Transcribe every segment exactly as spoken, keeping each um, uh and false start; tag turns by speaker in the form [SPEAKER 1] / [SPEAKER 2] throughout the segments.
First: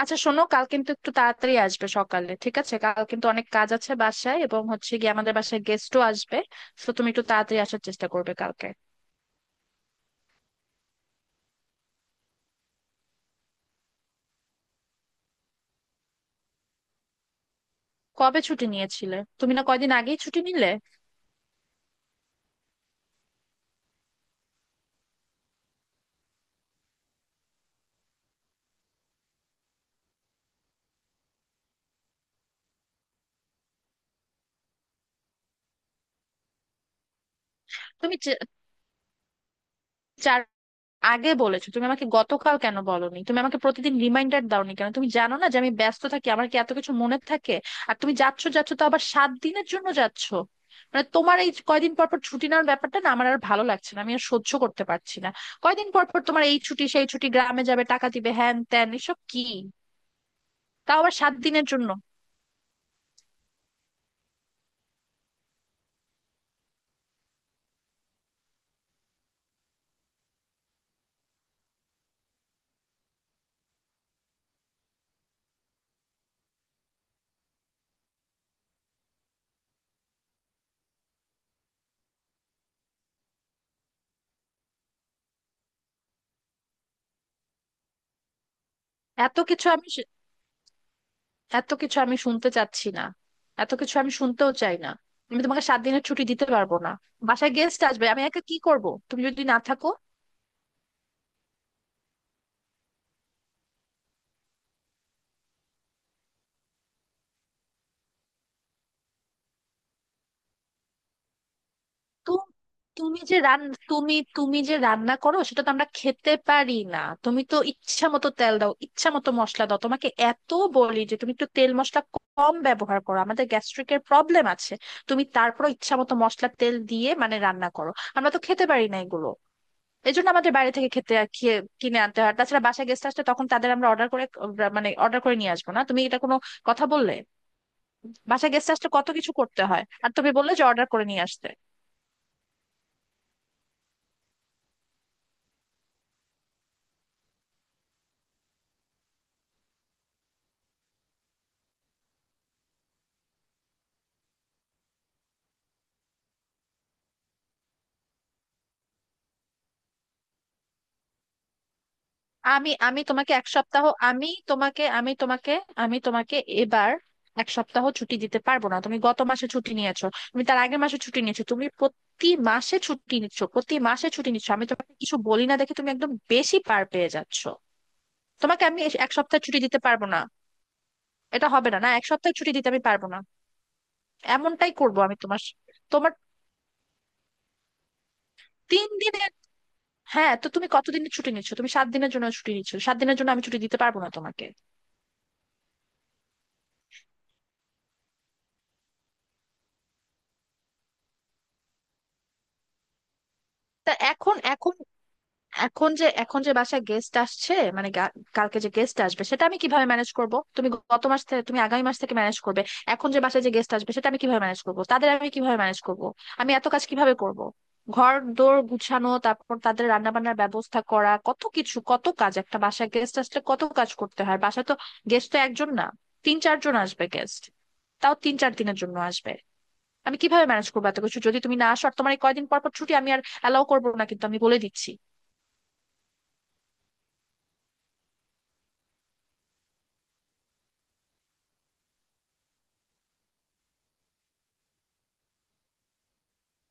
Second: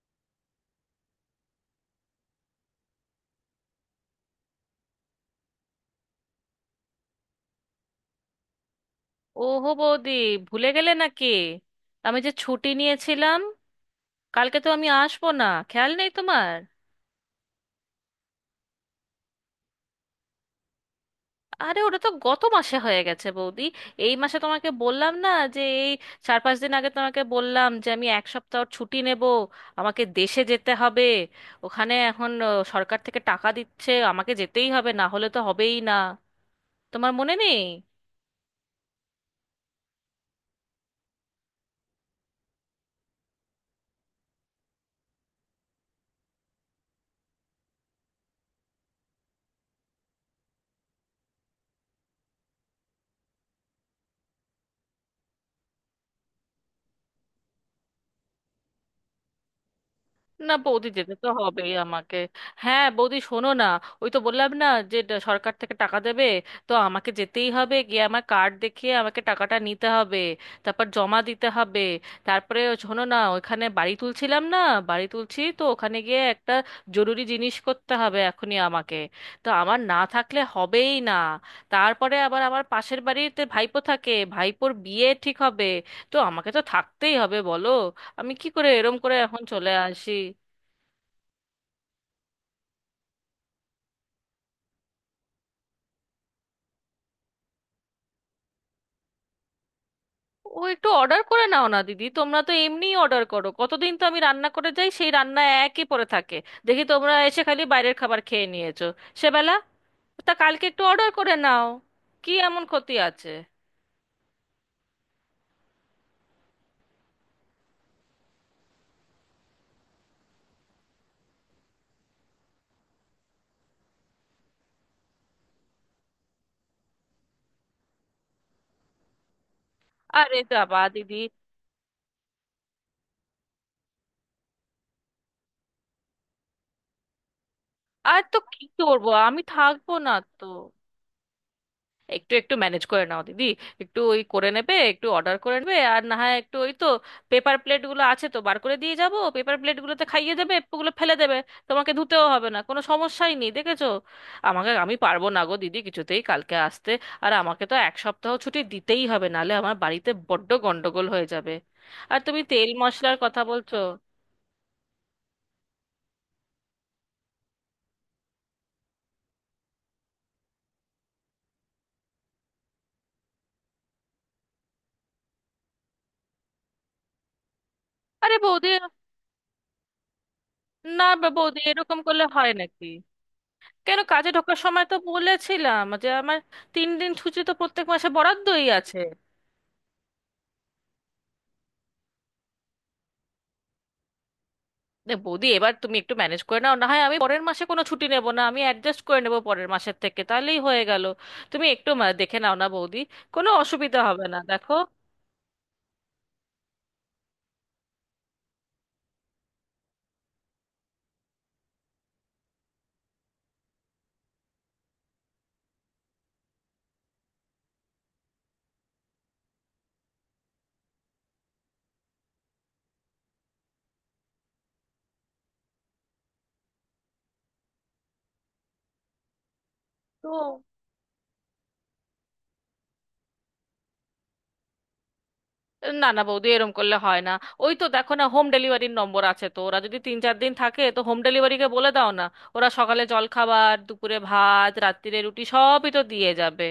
[SPEAKER 1] আচ্ছা শোনো, কাল কিন্তু একটু তাড়াতাড়ি আসবে সকালে, ঠিক আছে? কাল কিন্তু অনেক কাজ আছে বাসায়, এবং হচ্ছে গিয়ে আমাদের বাসায় গেস্টও আসবে। তো তুমি একটু তাড়াতাড়ি আসার চেষ্টা করবে কালকে।
[SPEAKER 2] ওহো বৌদি, ভুলে গেলে নাকি? আমি যে ছুটি নিয়েছিলাম, কালকে তো আমি আসবো না। খেয়াল নেই তোমার?
[SPEAKER 1] কবে ছুটি নিয়েছিলে তুমি? না, কয়দিন আগেই ছুটি নিলে।
[SPEAKER 2] আরে ওটা তো গত মাসে হয়ে গেছে বৌদি। এই মাসে তোমাকে বললাম না, যে এই চার পাঁচ দিন আগে তোমাকে বললাম যে আমি এক সপ্তাহ ছুটি নেব, আমাকে দেশে যেতে হবে। ওখানে এখন আহ, সরকার থেকে টাকা দিচ্ছে, আমাকে যেতেই হবে, না হলে তো হবেই না। তোমার মনে নেই?
[SPEAKER 1] তুমি চে- চার আগে বলেছো তুমি আমাকে, গতকাল কেন বলোনি তুমি আমাকে? প্রতিদিন রিমাইন্ডার দাওনি কেন? তুমি জানো না যে আমি ব্যস্ত থাকি? আমার কি এত কিছু মনে থাকে? আর তুমি যাচ্ছ যাচ্ছ তো, আবার সাত দিনের জন্য যাচ্ছ। মানে তোমার এই কয়দিন পর পর ছুটি নেওয়ার ব্যাপারটা না, আমার আর ভালো লাগছে না, আমি আর সহ্য করতে পারছি না। কয়দিন পর পর তোমার এই ছুটি সেই ছুটি, গ্রামে যাবে, টাকা দিবে, হ্যান ত্যান, এসব কি?
[SPEAKER 2] না বৌদি,
[SPEAKER 1] তাও আবার
[SPEAKER 2] যেতে তো
[SPEAKER 1] সাত দিনের
[SPEAKER 2] হবেই
[SPEAKER 1] জন্য।
[SPEAKER 2] আমাকে। হ্যাঁ বৌদি, শোনো না, ওই তো বললাম না যে ড- সরকার থেকে টাকা দেবে, তো আমাকে যেতেই হবে, গিয়ে আমার কার্ড দেখিয়ে আমাকে টাকাটা নিতে হবে, তারপর জমা দিতে হবে, তারপরে। শোনো না, ওখানে বাড়ি তুলছিলাম না, বাড়ি তুলছি তো, ওখানে গিয়ে একটা জরুরি জিনিস করতে হবে এখনই আমাকে, তো আমার না থাকলে হবেই না। তারপরে আবার আমার পাশের বাড়িতে ভাইপো থাকে, ভাইপোর বিয়ে ঠিক হবে, তো আমাকে তো থাকতেই হবে, বলো। আমি কি করে এরম করে
[SPEAKER 1] এত
[SPEAKER 2] এখন
[SPEAKER 1] কিছু
[SPEAKER 2] চলে
[SPEAKER 1] আমি
[SPEAKER 2] আসি?
[SPEAKER 1] এত কিছু আমি শুনতে চাচ্ছি না এত কিছু আমি শুনতেও চাই না। আমি তোমাকে সাত দিনের ছুটি দিতে পারবো না। বাসায় গেস্ট আসবে, আমি একা কি করব তুমি যদি না থাকো?
[SPEAKER 2] ও, একটু অর্ডার করে নাও না দিদি, তোমরা তো এমনিই অর্ডার করো। কতদিন তো আমি রান্না করে যাই, সেই রান্না একই পড়ে থাকে। দেখি তোমরা এসে খালি বাইরের খাবার খেয়ে নিয়েছো সেবেলা। তা কালকে একটু অর্ডার করে নাও,
[SPEAKER 1] তো
[SPEAKER 2] কি এমন ক্ষতি
[SPEAKER 1] তুমি
[SPEAKER 2] আছে?
[SPEAKER 1] যে রান তুমি তুমি যে রান্না করো সেটা তো আমরা খেতে পারি না। তুমি তো ইচ্ছা মতো তেল দাও, ইচ্ছা মতো মশলা দাও। তোমাকে এত বলি যে তুমি একটু তেল মশলা কম ব্যবহার করো, আমাদের গ্যাস্ট্রিকের প্রবলেম আছে। তুমি তারপর ইচ্ছা মতো মশলা তেল দিয়ে মানে রান্না করো, আমরা তো খেতে পারি না এগুলো। এই জন্য
[SPEAKER 2] আরে
[SPEAKER 1] আমাদের বাইরে
[SPEAKER 2] বাবা
[SPEAKER 1] থেকে খেতে
[SPEAKER 2] দিদি,
[SPEAKER 1] খেয়ে কিনে আনতে হয়। আর তাছাড়া বাসায় গেস্ট আসলে তখন তাদের আমরা অর্ডার করে আহ, মানে অর্ডার করে নিয়ে আসবো না, তুমি এটা কোনো কথা বললে?
[SPEAKER 2] আর তো
[SPEAKER 1] বাসায়
[SPEAKER 2] কি
[SPEAKER 1] গেস্ট আসলে কত
[SPEAKER 2] করবো,
[SPEAKER 1] কিছু
[SPEAKER 2] আমি
[SPEAKER 1] করতে হয়,
[SPEAKER 2] থাকবো
[SPEAKER 1] আর
[SPEAKER 2] না
[SPEAKER 1] তুমি
[SPEAKER 2] তো,
[SPEAKER 1] বললে যে অর্ডার করে নিয়ে আসতে?
[SPEAKER 2] একটু একটু ম্যানেজ করে নাও দিদি। একটু ওই করে নেবে, একটু অর্ডার করে নেবে, আর না হয় একটু ওই তো পেপার প্লেটগুলো আছে তো, বার করে দিয়ে যাব, পেপার প্লেটগুলোতে খাইয়ে দেবে, ওগুলো ফেলে দেবে, তোমাকে ধুতেও হবে না, কোনো সমস্যাই নেই, দেখেছো? আমাকে আমি পারবো না গো দিদি কিছুতেই কালকে আসতে। আর আমাকে তো এক সপ্তাহ ছুটি দিতেই হবে, নাহলে আমার বাড়িতে বড্ড গন্ডগোল হয়ে যাবে। আর তুমি তেল
[SPEAKER 1] আমি আমি
[SPEAKER 2] মশলার
[SPEAKER 1] তোমাকে
[SPEAKER 2] কথা
[SPEAKER 1] এক
[SPEAKER 2] বলছো।
[SPEAKER 1] সপ্তাহ আমি তোমাকে আমি তোমাকে আমি তোমাকে এবার এক সপ্তাহ ছুটি দিতে পারবো না। তুমি গত মাসে ছুটি নিয়েছো, তুমি তার আগের মাসে ছুটি নিয়েছো, তুমি প্রতি মাসে ছুটি নিচ্ছ। প্রতি মাসে ছুটি নিচ্ছ, আমি তোমাকে কিছু বলি না দেখে তুমি একদম বেশি পার পেয়ে যাচ্ছ।
[SPEAKER 2] আরে
[SPEAKER 1] তোমাকে
[SPEAKER 2] বৌদি,
[SPEAKER 1] আমি এক সপ্তাহ ছুটি দিতে পারবো না।
[SPEAKER 2] না বা
[SPEAKER 1] এটা
[SPEAKER 2] বৌদি,
[SPEAKER 1] হবে না, না,
[SPEAKER 2] এরকম
[SPEAKER 1] এক
[SPEAKER 2] করলে
[SPEAKER 1] সপ্তাহ ছুটি
[SPEAKER 2] হয়
[SPEAKER 1] দিতে আমি
[SPEAKER 2] নাকি?
[SPEAKER 1] পারবো না।
[SPEAKER 2] কেন, কাজে ঢোকার
[SPEAKER 1] এমনটাই
[SPEAKER 2] সময় তো
[SPEAKER 1] করব আমি। তোমার
[SPEAKER 2] বলেছিলাম যে
[SPEAKER 1] তোমার
[SPEAKER 2] আমার তিন দিন ছুটি তো প্রত্যেক মাসে বরাদ্দই
[SPEAKER 1] তিন
[SPEAKER 2] আছে।
[SPEAKER 1] দিনের হ্যাঁ, তো তুমি কতদিনের ছুটি নিচ্ছ? তুমি সাত দিনের জন্য ছুটি নিচ্ছ, সাত দিনের জন্য আমি ছুটি দিতে পারবো না তোমাকে।
[SPEAKER 2] এ বৌদি, এবার তুমি একটু ম্যানেজ করে নাও, না হয় আমি পরের মাসে কোনো ছুটি নেব না, আমি অ্যাডজাস্ট করে নেব পরের মাসের থেকে, তাহলেই হয়ে গেল। তুমি একটু মা- দেখে নাও না বৌদি, কোনো
[SPEAKER 1] তা
[SPEAKER 2] অসুবিধা হবে
[SPEAKER 1] এখন
[SPEAKER 2] না দেখো।
[SPEAKER 1] এখন এখন যে এখন যে বাসায় গেস্ট আসছে মানে গা- কালকে যে গেস্ট আসবে সেটা আমি কিভাবে ম্যানেজ করব? তুমি গত মাস থেকে, তুমি আগামী মাস থেকে ম্যানেজ করবে। এখন যে বাসায় যে গেস্ট আসবে সেটা আমি কিভাবে ম্যানেজ করব? তাদের আমি কিভাবে ম্যানেজ করব? আমি এত কাজ কিভাবে করব? ঘর দোর গুছানো, তারপর তাদের রান্না বান্নার ব্যবস্থা করা, কত কিছু, কত কাজ একটা বাসায় গেস্ট আসলে কত কাজ করতে হয় বাসায়। তো গেস্ট তো একজন না, তিন চারজন আসবে গেস্ট, তাও তিন চার দিনের জন্য আসবে। আমি
[SPEAKER 2] তো
[SPEAKER 1] কিভাবে ম্যানেজ করবো এত কিছু যদি তুমি না আসো? আর তোমার এই কয়দিন পর পর ছুটি আমি আর অ্যালাউ করবো না কিন্তু, আমি বলে দিচ্ছি।
[SPEAKER 2] না না বৌদি, এরম করলে হয় না, ওই তো দেখো না, হোম ডেলিভারির নম্বর আছে তো, ওরা যদি তিন চার দিন থাকে তো, হোম ডেলিভারিকে বলে দাও না। ওরা সকালে জলখাবার, দুপুরে ভাত, রাত্তিরে রুটি, সবই তো দিয়ে যাবে।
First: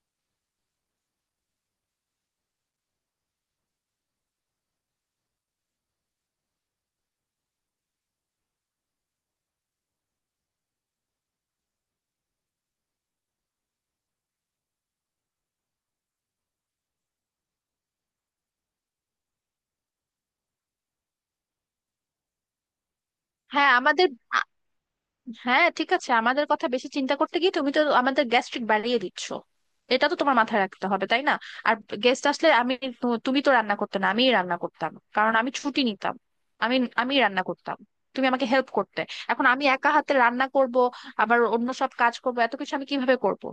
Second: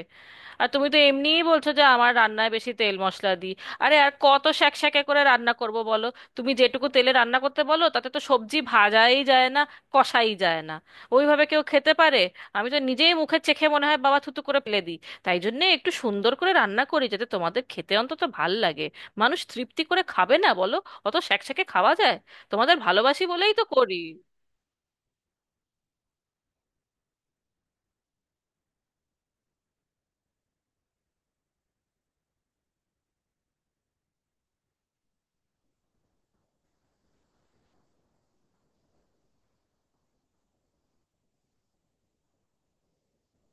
[SPEAKER 2] আর তুমি তো এমনিই বলছো যে আমার রান্নায় বেশি তেল মশলা দিই, আরে আর কত শ্যাকশ্যাকে করে রান্না করব বলো? তুমি যেটুকু তেলে রান্না করতে বলো তাতে তো সবজি ভাজাই যায় না, কষাই যায় না। ওইভাবে কেউ খেতে পারে? আমি তো নিজেই মুখে চেখে মনে হয় বাবা, থুতু করে ফেলে দিই। তাই জন্য একটু সুন্দর করে রান্না করি যাতে তোমাদের খেতে অন্তত ভাল লাগে। মানুষ তৃপ্তি করে খাবে না বলো? অত শ্যাকশ্যাকে খাওয়া যায়? তোমাদের ভালোবাসি বলেই তো
[SPEAKER 1] হ্যাঁ
[SPEAKER 2] করি।
[SPEAKER 1] আমাদের আ- হ্যাঁ, ঠিক আছে, আমাদের কথা বেশি চিন্তা করতে গিয়ে তুমি তো আমাদের গ্যাস্ট্রিক বাড়িয়ে দিচ্ছ। এটা তো তোমার মাথায় রাখতে হবে, তাই না? আর গেস্ট আসলে আমি, তু- তুমি তো রান্না করতে না, আমিই রান্না করতাম কারণ আমি ছুটি নিতাম। আমি আমি রান্না করতাম, তুমি আমাকে হেল্প করতে। এখন আমি একা হাতে রান্না করব, আবার অন্য সব কাজ করব, এত কিছু আমি কিভাবে করব?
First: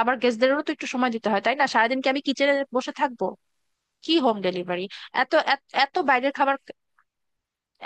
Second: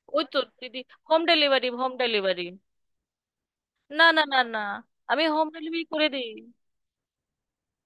[SPEAKER 1] আবার
[SPEAKER 2] ওই তো
[SPEAKER 1] গেস্টদেরও তো
[SPEAKER 2] দিদি,
[SPEAKER 1] একটু সময়
[SPEAKER 2] হোম
[SPEAKER 1] দিতে হয়, তাই না?
[SPEAKER 2] ডেলিভারি, হোম
[SPEAKER 1] সারাদিন কি আমি
[SPEAKER 2] ডেলিভারি,
[SPEAKER 1] কিচেনে বসে থাকবো?
[SPEAKER 2] না
[SPEAKER 1] কি
[SPEAKER 2] না না
[SPEAKER 1] হোম
[SPEAKER 2] না,
[SPEAKER 1] ডেলিভারি?
[SPEAKER 2] আমি
[SPEAKER 1] এত
[SPEAKER 2] হোম
[SPEAKER 1] এত
[SPEAKER 2] ডেলিভারি
[SPEAKER 1] এত
[SPEAKER 2] করে দিই।
[SPEAKER 1] বাইরের খাবার,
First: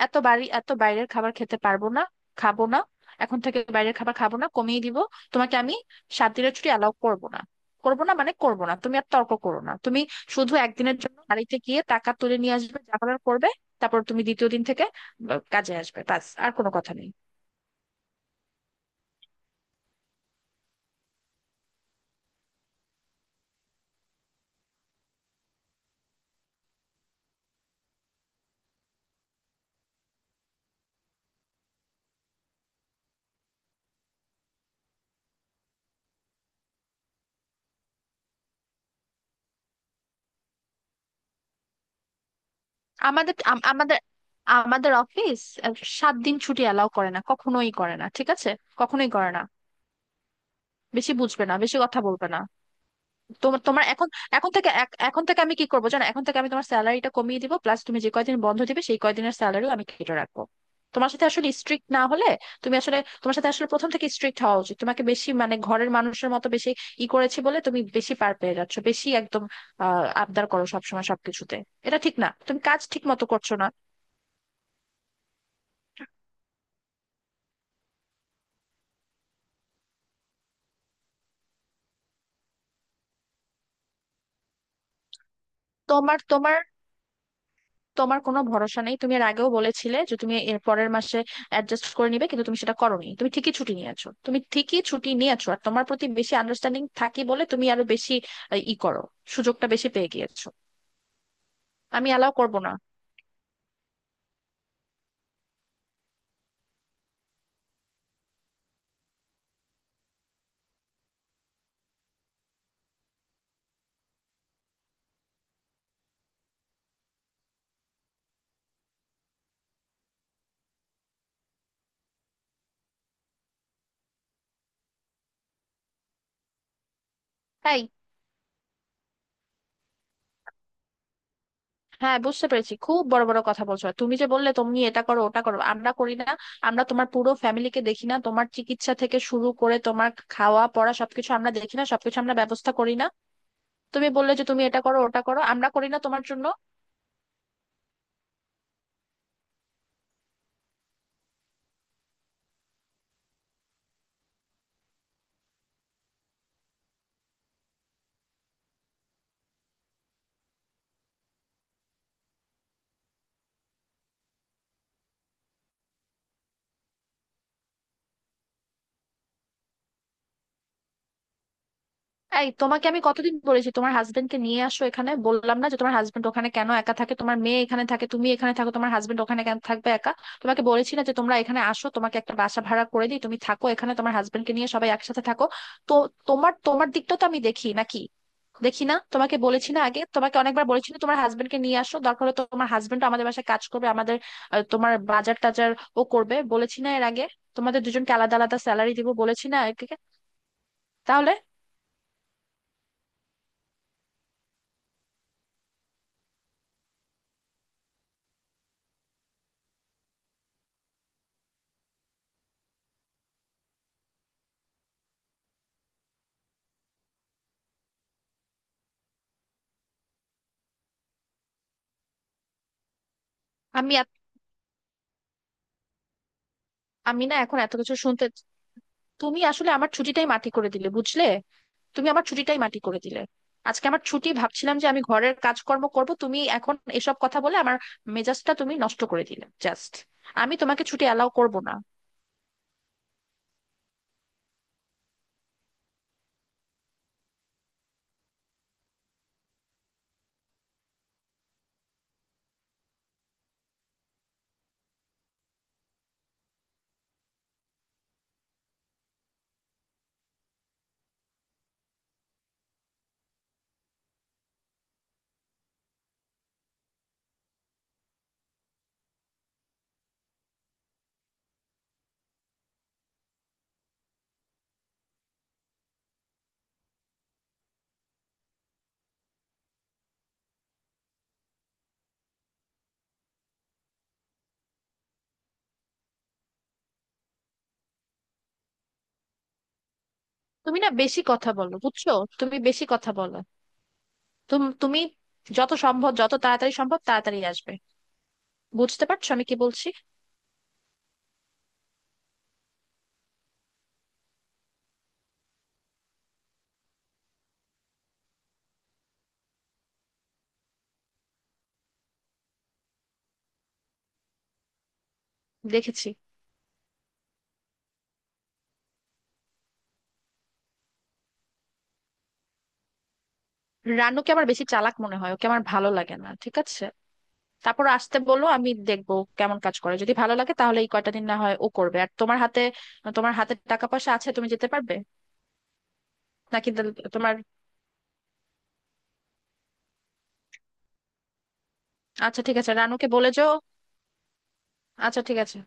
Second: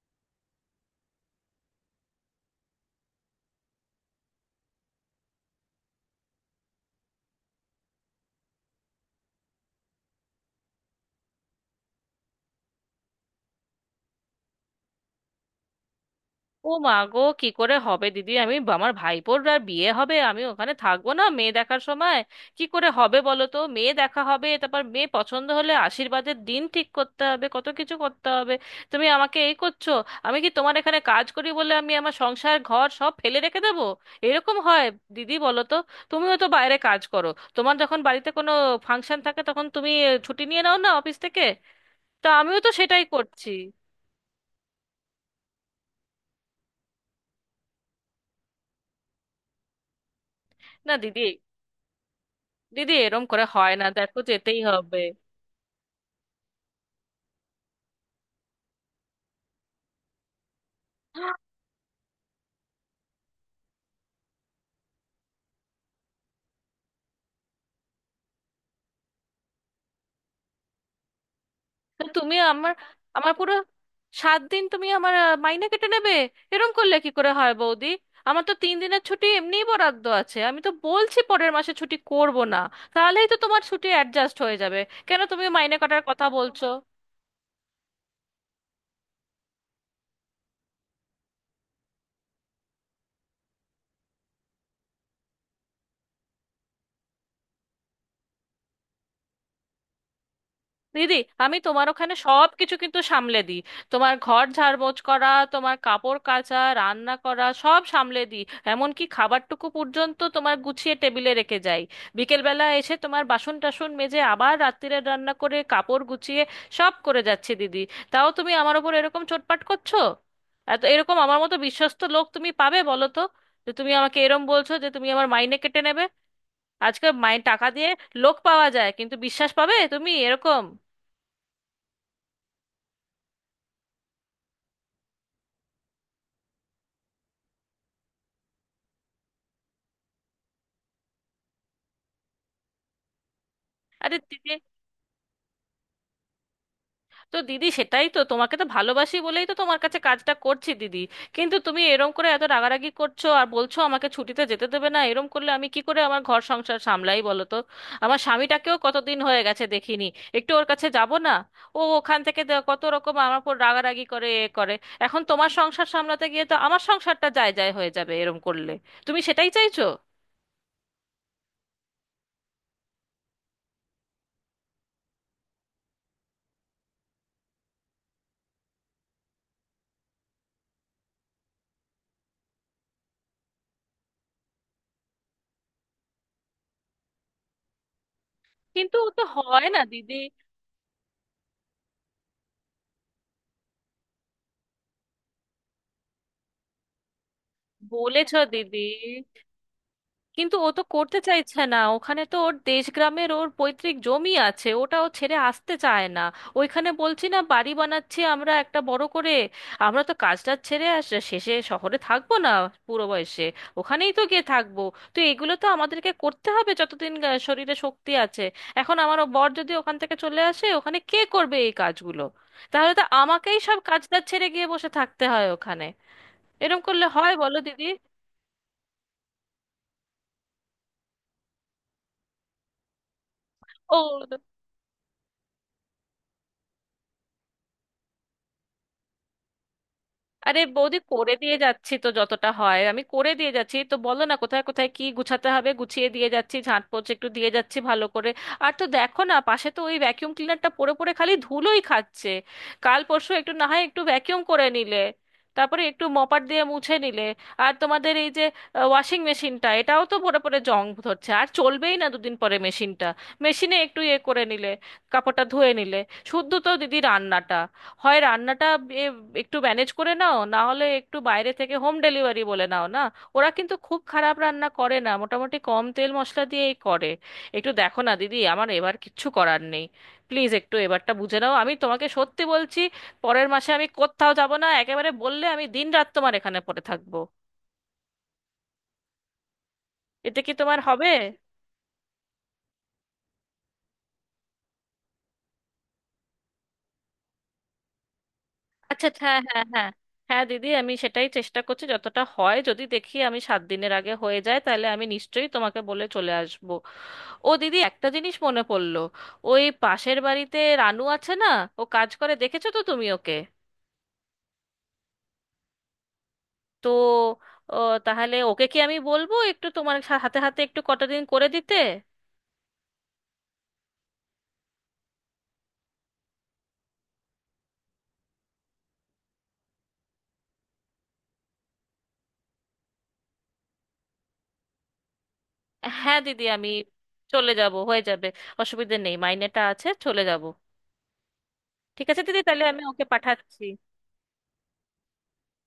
[SPEAKER 1] এত বাড়ি এত বাইরের খাবার খেতে পারবো না, খাবো না। এখন থেকে বাইরের খাবার খাবো না, কমিয়ে দিব। তোমাকে আমি সাত দিনের ছুটি অ্যালাউ করবো না। করবো না মানে করবো না, তুমি আর তর্ক করো না তুমি। শুধু একদিনের জন্য বাড়িতে গিয়ে টাকা তুলে নিয়ে আসবে, যা করার করবে। তারপর তুমি দ্বিতীয় দিন থেকে আহ, কাজে আসবে, ব্যাস, আর কোনো
[SPEAKER 2] ও
[SPEAKER 1] কথা
[SPEAKER 2] মা
[SPEAKER 1] নেই।
[SPEAKER 2] গো, কি করে হবে দিদি, আমি আমার ভাইপোর আর বিয়ে হবে, আমি ওখানে থাকবো না মেয়ে দেখার সময়। কি করে হবে বলো তো? মেয়ে দেখা হবে, তারপর মেয়ে পছন্দ হলে আশীর্বাদের দিন ঠিক করতে হবে, কত কিছু করতে হবে। তুমি আমাকে এই করছো। আমি কি তোমার এখানে কাজ করি বলে আমি আমার সংসার ঘর সব ফেলে রেখে দেবো? এরকম হয় দিদি বলো তো? তুমিও তো বাইরে কাজ করো, তোমার যখন বাড়িতে কোনো ফাংশন থাকে তখন তুমি ছুটি নিয়ে নাও না অফিস থেকে। তা আমিও তো সেটাই
[SPEAKER 1] আমাদের
[SPEAKER 2] করছি।
[SPEAKER 1] আম- আমাদের আমাদের অফিস আহ, সাত দিন ছুটি অ্যালাউ করে না, কখনোই করে না, ঠিক আছে? কখনোই করে না।
[SPEAKER 2] না
[SPEAKER 1] বেশি
[SPEAKER 2] দিদি,
[SPEAKER 1] বুঝবে না, বেশি কথা বলবে না।
[SPEAKER 2] দিদি এরম করে
[SPEAKER 1] তোমার
[SPEAKER 2] হয়
[SPEAKER 1] তোমার
[SPEAKER 2] না,
[SPEAKER 1] এখন,
[SPEAKER 2] দেখো
[SPEAKER 1] এখন
[SPEAKER 2] যেতেই
[SPEAKER 1] থেকে এক-
[SPEAKER 2] হবে।
[SPEAKER 1] এখন থেকে আমি কি করবো জানো, এখন থেকে আমি তোমার স্যালারিটা কমিয়ে দিব। প্লাস তুমি যে কয়দিন বন্ধ দিবে, সেই কয়দিনের স্যালারিও আমি কেটে রাখবো। তোমার সাথে আসলে স্ট্রিক্ট না হলে, তুমি আসলে তোমার সাথে আসলে প্রথম থেকে স্ট্রিক্ট হওয়া উচিত। তোমাকে বেশি মানে ঘরের মানুষের মতো বেশি ই করেছি বলে তুমি বেশি পার পেয়ে যাচ্ছ, বেশি একদম আহ আবদার করো সবসময় সবকিছুতে। এটা
[SPEAKER 2] তো
[SPEAKER 1] ঠিক না,
[SPEAKER 2] তুমি
[SPEAKER 1] তুমি
[SPEAKER 2] আমার
[SPEAKER 1] কাজ ঠিক মতো
[SPEAKER 2] আমার পুরো
[SPEAKER 1] করছো না।
[SPEAKER 2] সাত দিন তুমি আমার আহ, মাইনে কেটে নেবে? এরম করলে কি করে হয় বৌদি? আমার তো তিন দিনের ছুটি এমনিই বরাদ্দ আছে, আমি তো বলছি পরের মাসে ছুটি করব না, তাহলেই তো তোমার ছুটি অ্যাডজাস্ট হয়ে যাবে। কেন তুমি মাইনে কাটার
[SPEAKER 1] তোমার
[SPEAKER 2] কথা
[SPEAKER 1] তোমার
[SPEAKER 2] বলছো?
[SPEAKER 1] তোমার কোনো ভরসা নেই। তুমি এর আগেও বলেছিলে যে তুমি এর পরের মাসে অ্যাডজাস্ট করে নিবে, কিন্তু তুমি সেটা করোনি, তুমি ঠিকই ছুটি নিয়েছো। তুমি ঠিকই ছুটি নিয়েছো, আর তোমার প্রতি বেশি আন্ডারস্ট্যান্ডিং থাকি বলে তুমি আরো বেশি আহ, ই করো, সুযোগটা বেশি পেয়ে গিয়েছো।
[SPEAKER 2] দিদি, আমি তোমার
[SPEAKER 1] আমি
[SPEAKER 2] ওখানে
[SPEAKER 1] অ্যালাউ
[SPEAKER 2] সব
[SPEAKER 1] করবো না।
[SPEAKER 2] কিছু কিন্তু সামলে দিই। তোমার ঘর ঝাড়পোছ করা, তোমার কাপড় কাচা, রান্না করা সব সামলে দিই। এমনকি খাবারটুকু পর্যন্ত তোমার গুছিয়ে টেবিলে রেখে যাই, বিকেলবেলা এসে তোমার বাসন টাসন মেজে আবার রাত্তিরের রান্না করে কাপড় গুছিয়ে সব করে যাচ্ছি দিদি। তাও তুমি আমার ওপর এরকম চোটপাট করছো। এত এরকম আমার মতো বিশ্বস্ত লোক তুমি পাবে বলো তো? যে তুমি আমাকে এরম বলছো যে তুমি আমার মাইনে কেটে নেবে। আজকাল মাইনে টাকা
[SPEAKER 1] তাই।
[SPEAKER 2] দিয়ে লোক পাওয়া যায়, কিন্তু বিশ্বাস পাবে তুমি এরকম?
[SPEAKER 1] হ্যাঁ, বুঝতে পেরেছি, খুব বড় বড় কথা বলছো। আর তুমি যে বললে তুমি এটা করো ওটা করো, আমরা করি না? আমরা তোমার পুরো ফ্যামিলিকে দেখি না? তোমার চিকিৎসা থেকে শুরু করে তোমার খাওয়া পড়া সবকিছু আমরা দেখি না? সবকিছু আমরা ব্যবস্থা করি না? তুমি
[SPEAKER 2] আরে
[SPEAKER 1] বললে যে
[SPEAKER 2] দিদি,
[SPEAKER 1] তুমি এটা করো ওটা করো, আমরা করি না তোমার জন্য?
[SPEAKER 2] তো দিদি সেটাই তো, তোমাকে তো ভালোবাসি বলেই তো তোমার কাছে কাজটা করছি দিদি। কিন্তু তুমি এরম করে এত রাগারাগি করছো আর বলছো আমাকে ছুটিতে যেতে দেবে না, এরম করলে আমি কি করে আমার ঘর সংসার সামলাই বলো তো? আমার স্বামীটাকেও কতদিন হয়ে গেছে দেখিনি, একটু ওর কাছে যাব না? ও ওখান থেকে দে- কত রকম আমার উপর রাগারাগি করে, এ করে। এখন তোমার সংসার সামলাতে গিয়ে তো আমার সংসারটা যায় যায় হয়ে যাবে এরম করলে। তুমি সেটাই চাইছো?
[SPEAKER 1] এই, তোমাকে আমি কতদিন বলেছি তোমার হাজবেন্ডকে নিয়ে আসো এখানে, বললাম না যে তোমার হাজবেন্ড ওখানে কেন একা থাকে? তোমার মেয়ে এখানে থাকে, তুমি এখানে থাকো, তোমার হাজবেন্ড ওখানে কেন থাকবে একা? তোমাকে বলেছি না যে তোমরা এখানে আসো, তোমাকে একটা বাসা ভাড়া করে দিই, তুমি থাকো এখানে তোমার হাজবেন্ডকে নিয়ে, সবাই একসাথে থাকো। তো তোমার তোমার দিকটা তো আমি দেখি নাকি দেখি
[SPEAKER 2] কিন্তু
[SPEAKER 1] না?
[SPEAKER 2] ও তো
[SPEAKER 1] তোমাকে
[SPEAKER 2] হয়
[SPEAKER 1] বলেছি না
[SPEAKER 2] না
[SPEAKER 1] আগে,
[SPEAKER 2] দিদি।
[SPEAKER 1] তোমাকে অনেকবার বলেছি না তোমার হাজবেন্ডকে নিয়ে আসো? দরকার হলে তোমার হাজবেন্ড আমাদের বাসায় কাজ করবে, আমাদের আহ, তোমার বাজার টাজার ও করবে, বলেছি না এর আগে? তোমাদের দুজনকে আলাদা
[SPEAKER 2] বলেছো
[SPEAKER 1] আলাদা
[SPEAKER 2] দিদি,
[SPEAKER 1] স্যালারি দিব, বলেছি না একে?
[SPEAKER 2] কিন্তু ও তো করতে
[SPEAKER 1] তাহলে
[SPEAKER 2] চাইছে না, ওখানে তো ওর দেশগ্রামের ওর পৈতৃক জমি আছে, ওটা ও ছেড়ে আসতে চায় না। ওইখানে বলছি না বাড়ি বানাচ্ছি আমরা একটা বড় করে। আমরা তো কাজটা ছেড়ে আস শেষে শহরে থাকবো না, বুড়ো বয়সে ওখানেই তো গিয়ে থাকবো। তো এগুলো তো আমাদেরকে করতে হবে যতদিন আহ, শরীরে শক্তি আছে। এখন আমার ও বর যদি ওখান থেকে চলে আসে, ওখানে কে করবে এই কাজগুলো? তাহলে তো আমাকেই সব
[SPEAKER 1] আমি,
[SPEAKER 2] কাজটা ছেড়ে গিয়ে বসে থাকতে হয় ওখানে। এরম করলে
[SPEAKER 1] আমি
[SPEAKER 2] হয়
[SPEAKER 1] না
[SPEAKER 2] বলো
[SPEAKER 1] এখন এত
[SPEAKER 2] দিদি?
[SPEAKER 1] কিছু শুনতে। তুমি আসলে আমার ছুটিটাই মাটি করে দিলে, বুঝলে? তুমি আমার ছুটিটাই মাটি করে দিলে। আজকে আমার
[SPEAKER 2] ও
[SPEAKER 1] ছুটি, ভাবছিলাম যে আমি ঘরের কাজকর্ম করব, তুমি এখন এসব কথা বলে আমার মেজাজটা তুমি নষ্ট করে দিলে জাস্ট। আমি
[SPEAKER 2] আরে
[SPEAKER 1] তোমাকে
[SPEAKER 2] বৌদি,
[SPEAKER 1] ছুটি অ্যালাউ
[SPEAKER 2] করে
[SPEAKER 1] করব
[SPEAKER 2] দিয়ে
[SPEAKER 1] না।
[SPEAKER 2] যাচ্ছি তো, যতটা হয় আমি করে দিয়ে যাচ্ছি তো, বলো না কোথায় কোথায় কি গুছাতে হবে, গুছিয়ে দিয়ে যাচ্ছি, ঝাঁট পোছ একটু দিয়ে যাচ্ছি ভালো করে। আর তো দেখো না, পাশে তো ওই ভ্যাকিউম ক্লিনারটা পড়ে পড়ে খালি ধুলোই খাচ্ছে। কাল পরশু একটু না হয় একটু ভ্যাকিউম করে নিলে, তারপরে একটু মপার দিয়ে মুছে নিলে। আর তোমাদের এই যে ওয়াশিং মেশিনটা, এটাও তো পরে পরে জং ধরছে, আর চলবেই না দুদিন পরে মেশিনটা। মেশিনে একটু ইয়ে করে নিলে, কাপড়টা ধুয়ে নিলে। শুদ্ধ তো দিদি রান্নাটা, হয় রান্নাটা, এ- একটু ম্যানেজ করে নাও, না হলে একটু বাইরে থেকে হোম ডেলিভারি বলে নাও না। ওরা কিন্তু খুব খারাপ রান্না করে না, মোটামুটি কম তেল মশলা দিয়েই করে। একটু দেখো না দিদি, আমার এবার কিচ্ছু করার নেই। প্লিজ একটু এবারটা বুঝে নাও, আমি তোমাকে সত্যি বলছি, পরের মাসে আমি কোথাও যাব না একেবারে, বললে আমি দিন রাত তোমার এখানে পড়ে থাকবো। এতে কি
[SPEAKER 1] তুমি
[SPEAKER 2] তোমার
[SPEAKER 1] না
[SPEAKER 2] হবে?
[SPEAKER 1] বেশি কথা বলো, বুঝছো? তুমি বেশি কথা বলো। তুম- তুমি যত সম্ভব, যত তাড়াতাড়ি সম্ভব তাড়াতাড়ি আসবে। বুঝতে
[SPEAKER 2] আচ্ছা আচ্ছা,
[SPEAKER 1] পারছো
[SPEAKER 2] হ্যাঁ
[SPEAKER 1] আমি কি
[SPEAKER 2] হ্যাঁ
[SPEAKER 1] বলছি?
[SPEAKER 2] হ্যাঁ, হ্যাঁ দিদি আমি সেটাই চেষ্টা করছি, যতটা হয় যদি দেখি আমি সাত দিনের আগে হয়ে যায়, তাহলে আমি নিশ্চয়ই তোমাকে বলে চলে আসব। ও দিদি, একটা জিনিস মনে পড়লো, ওই পাশের বাড়িতে রানু আছে না, ও কাজ করে, দেখেছো তো তুমি ওকে?
[SPEAKER 1] দেখেছি।
[SPEAKER 2] তো ও, তাহলে ওকে কি আমি বলবো একটু তোমার সা- হাতে হাতে একটু কটা দিন করে দিতে?
[SPEAKER 1] রানুকে আমার বেশি চালাক মনে হয়, ওকে আমার ভালো লাগে না, ঠিক আছে? তারপর আসতে বলো, আমি দেখবো কেমন কাজ করে। যদি ভালো লাগে তাহলে এই কয়টা দিন না হয় ও করবে। আর তোমার হাতে, তোমার হাতে টাকা পয়সা আছে, তুমি যেতে পারবে
[SPEAKER 2] হ্যাঁ দিদি আমি
[SPEAKER 1] নাকি তা- তোমার?
[SPEAKER 2] চলে যাব, হয়ে যাবে, অসুবিধে নেই মাইনেটা আছে, চলে যাব। ঠিক আছে দিদি,
[SPEAKER 1] আচ্ছা, ঠিক
[SPEAKER 2] তাহলে
[SPEAKER 1] আছে,
[SPEAKER 2] আমি ওকে
[SPEAKER 1] রানুকে বলে যাও।
[SPEAKER 2] পাঠাচ্ছি।
[SPEAKER 1] আচ্ছা, ঠিক আছে।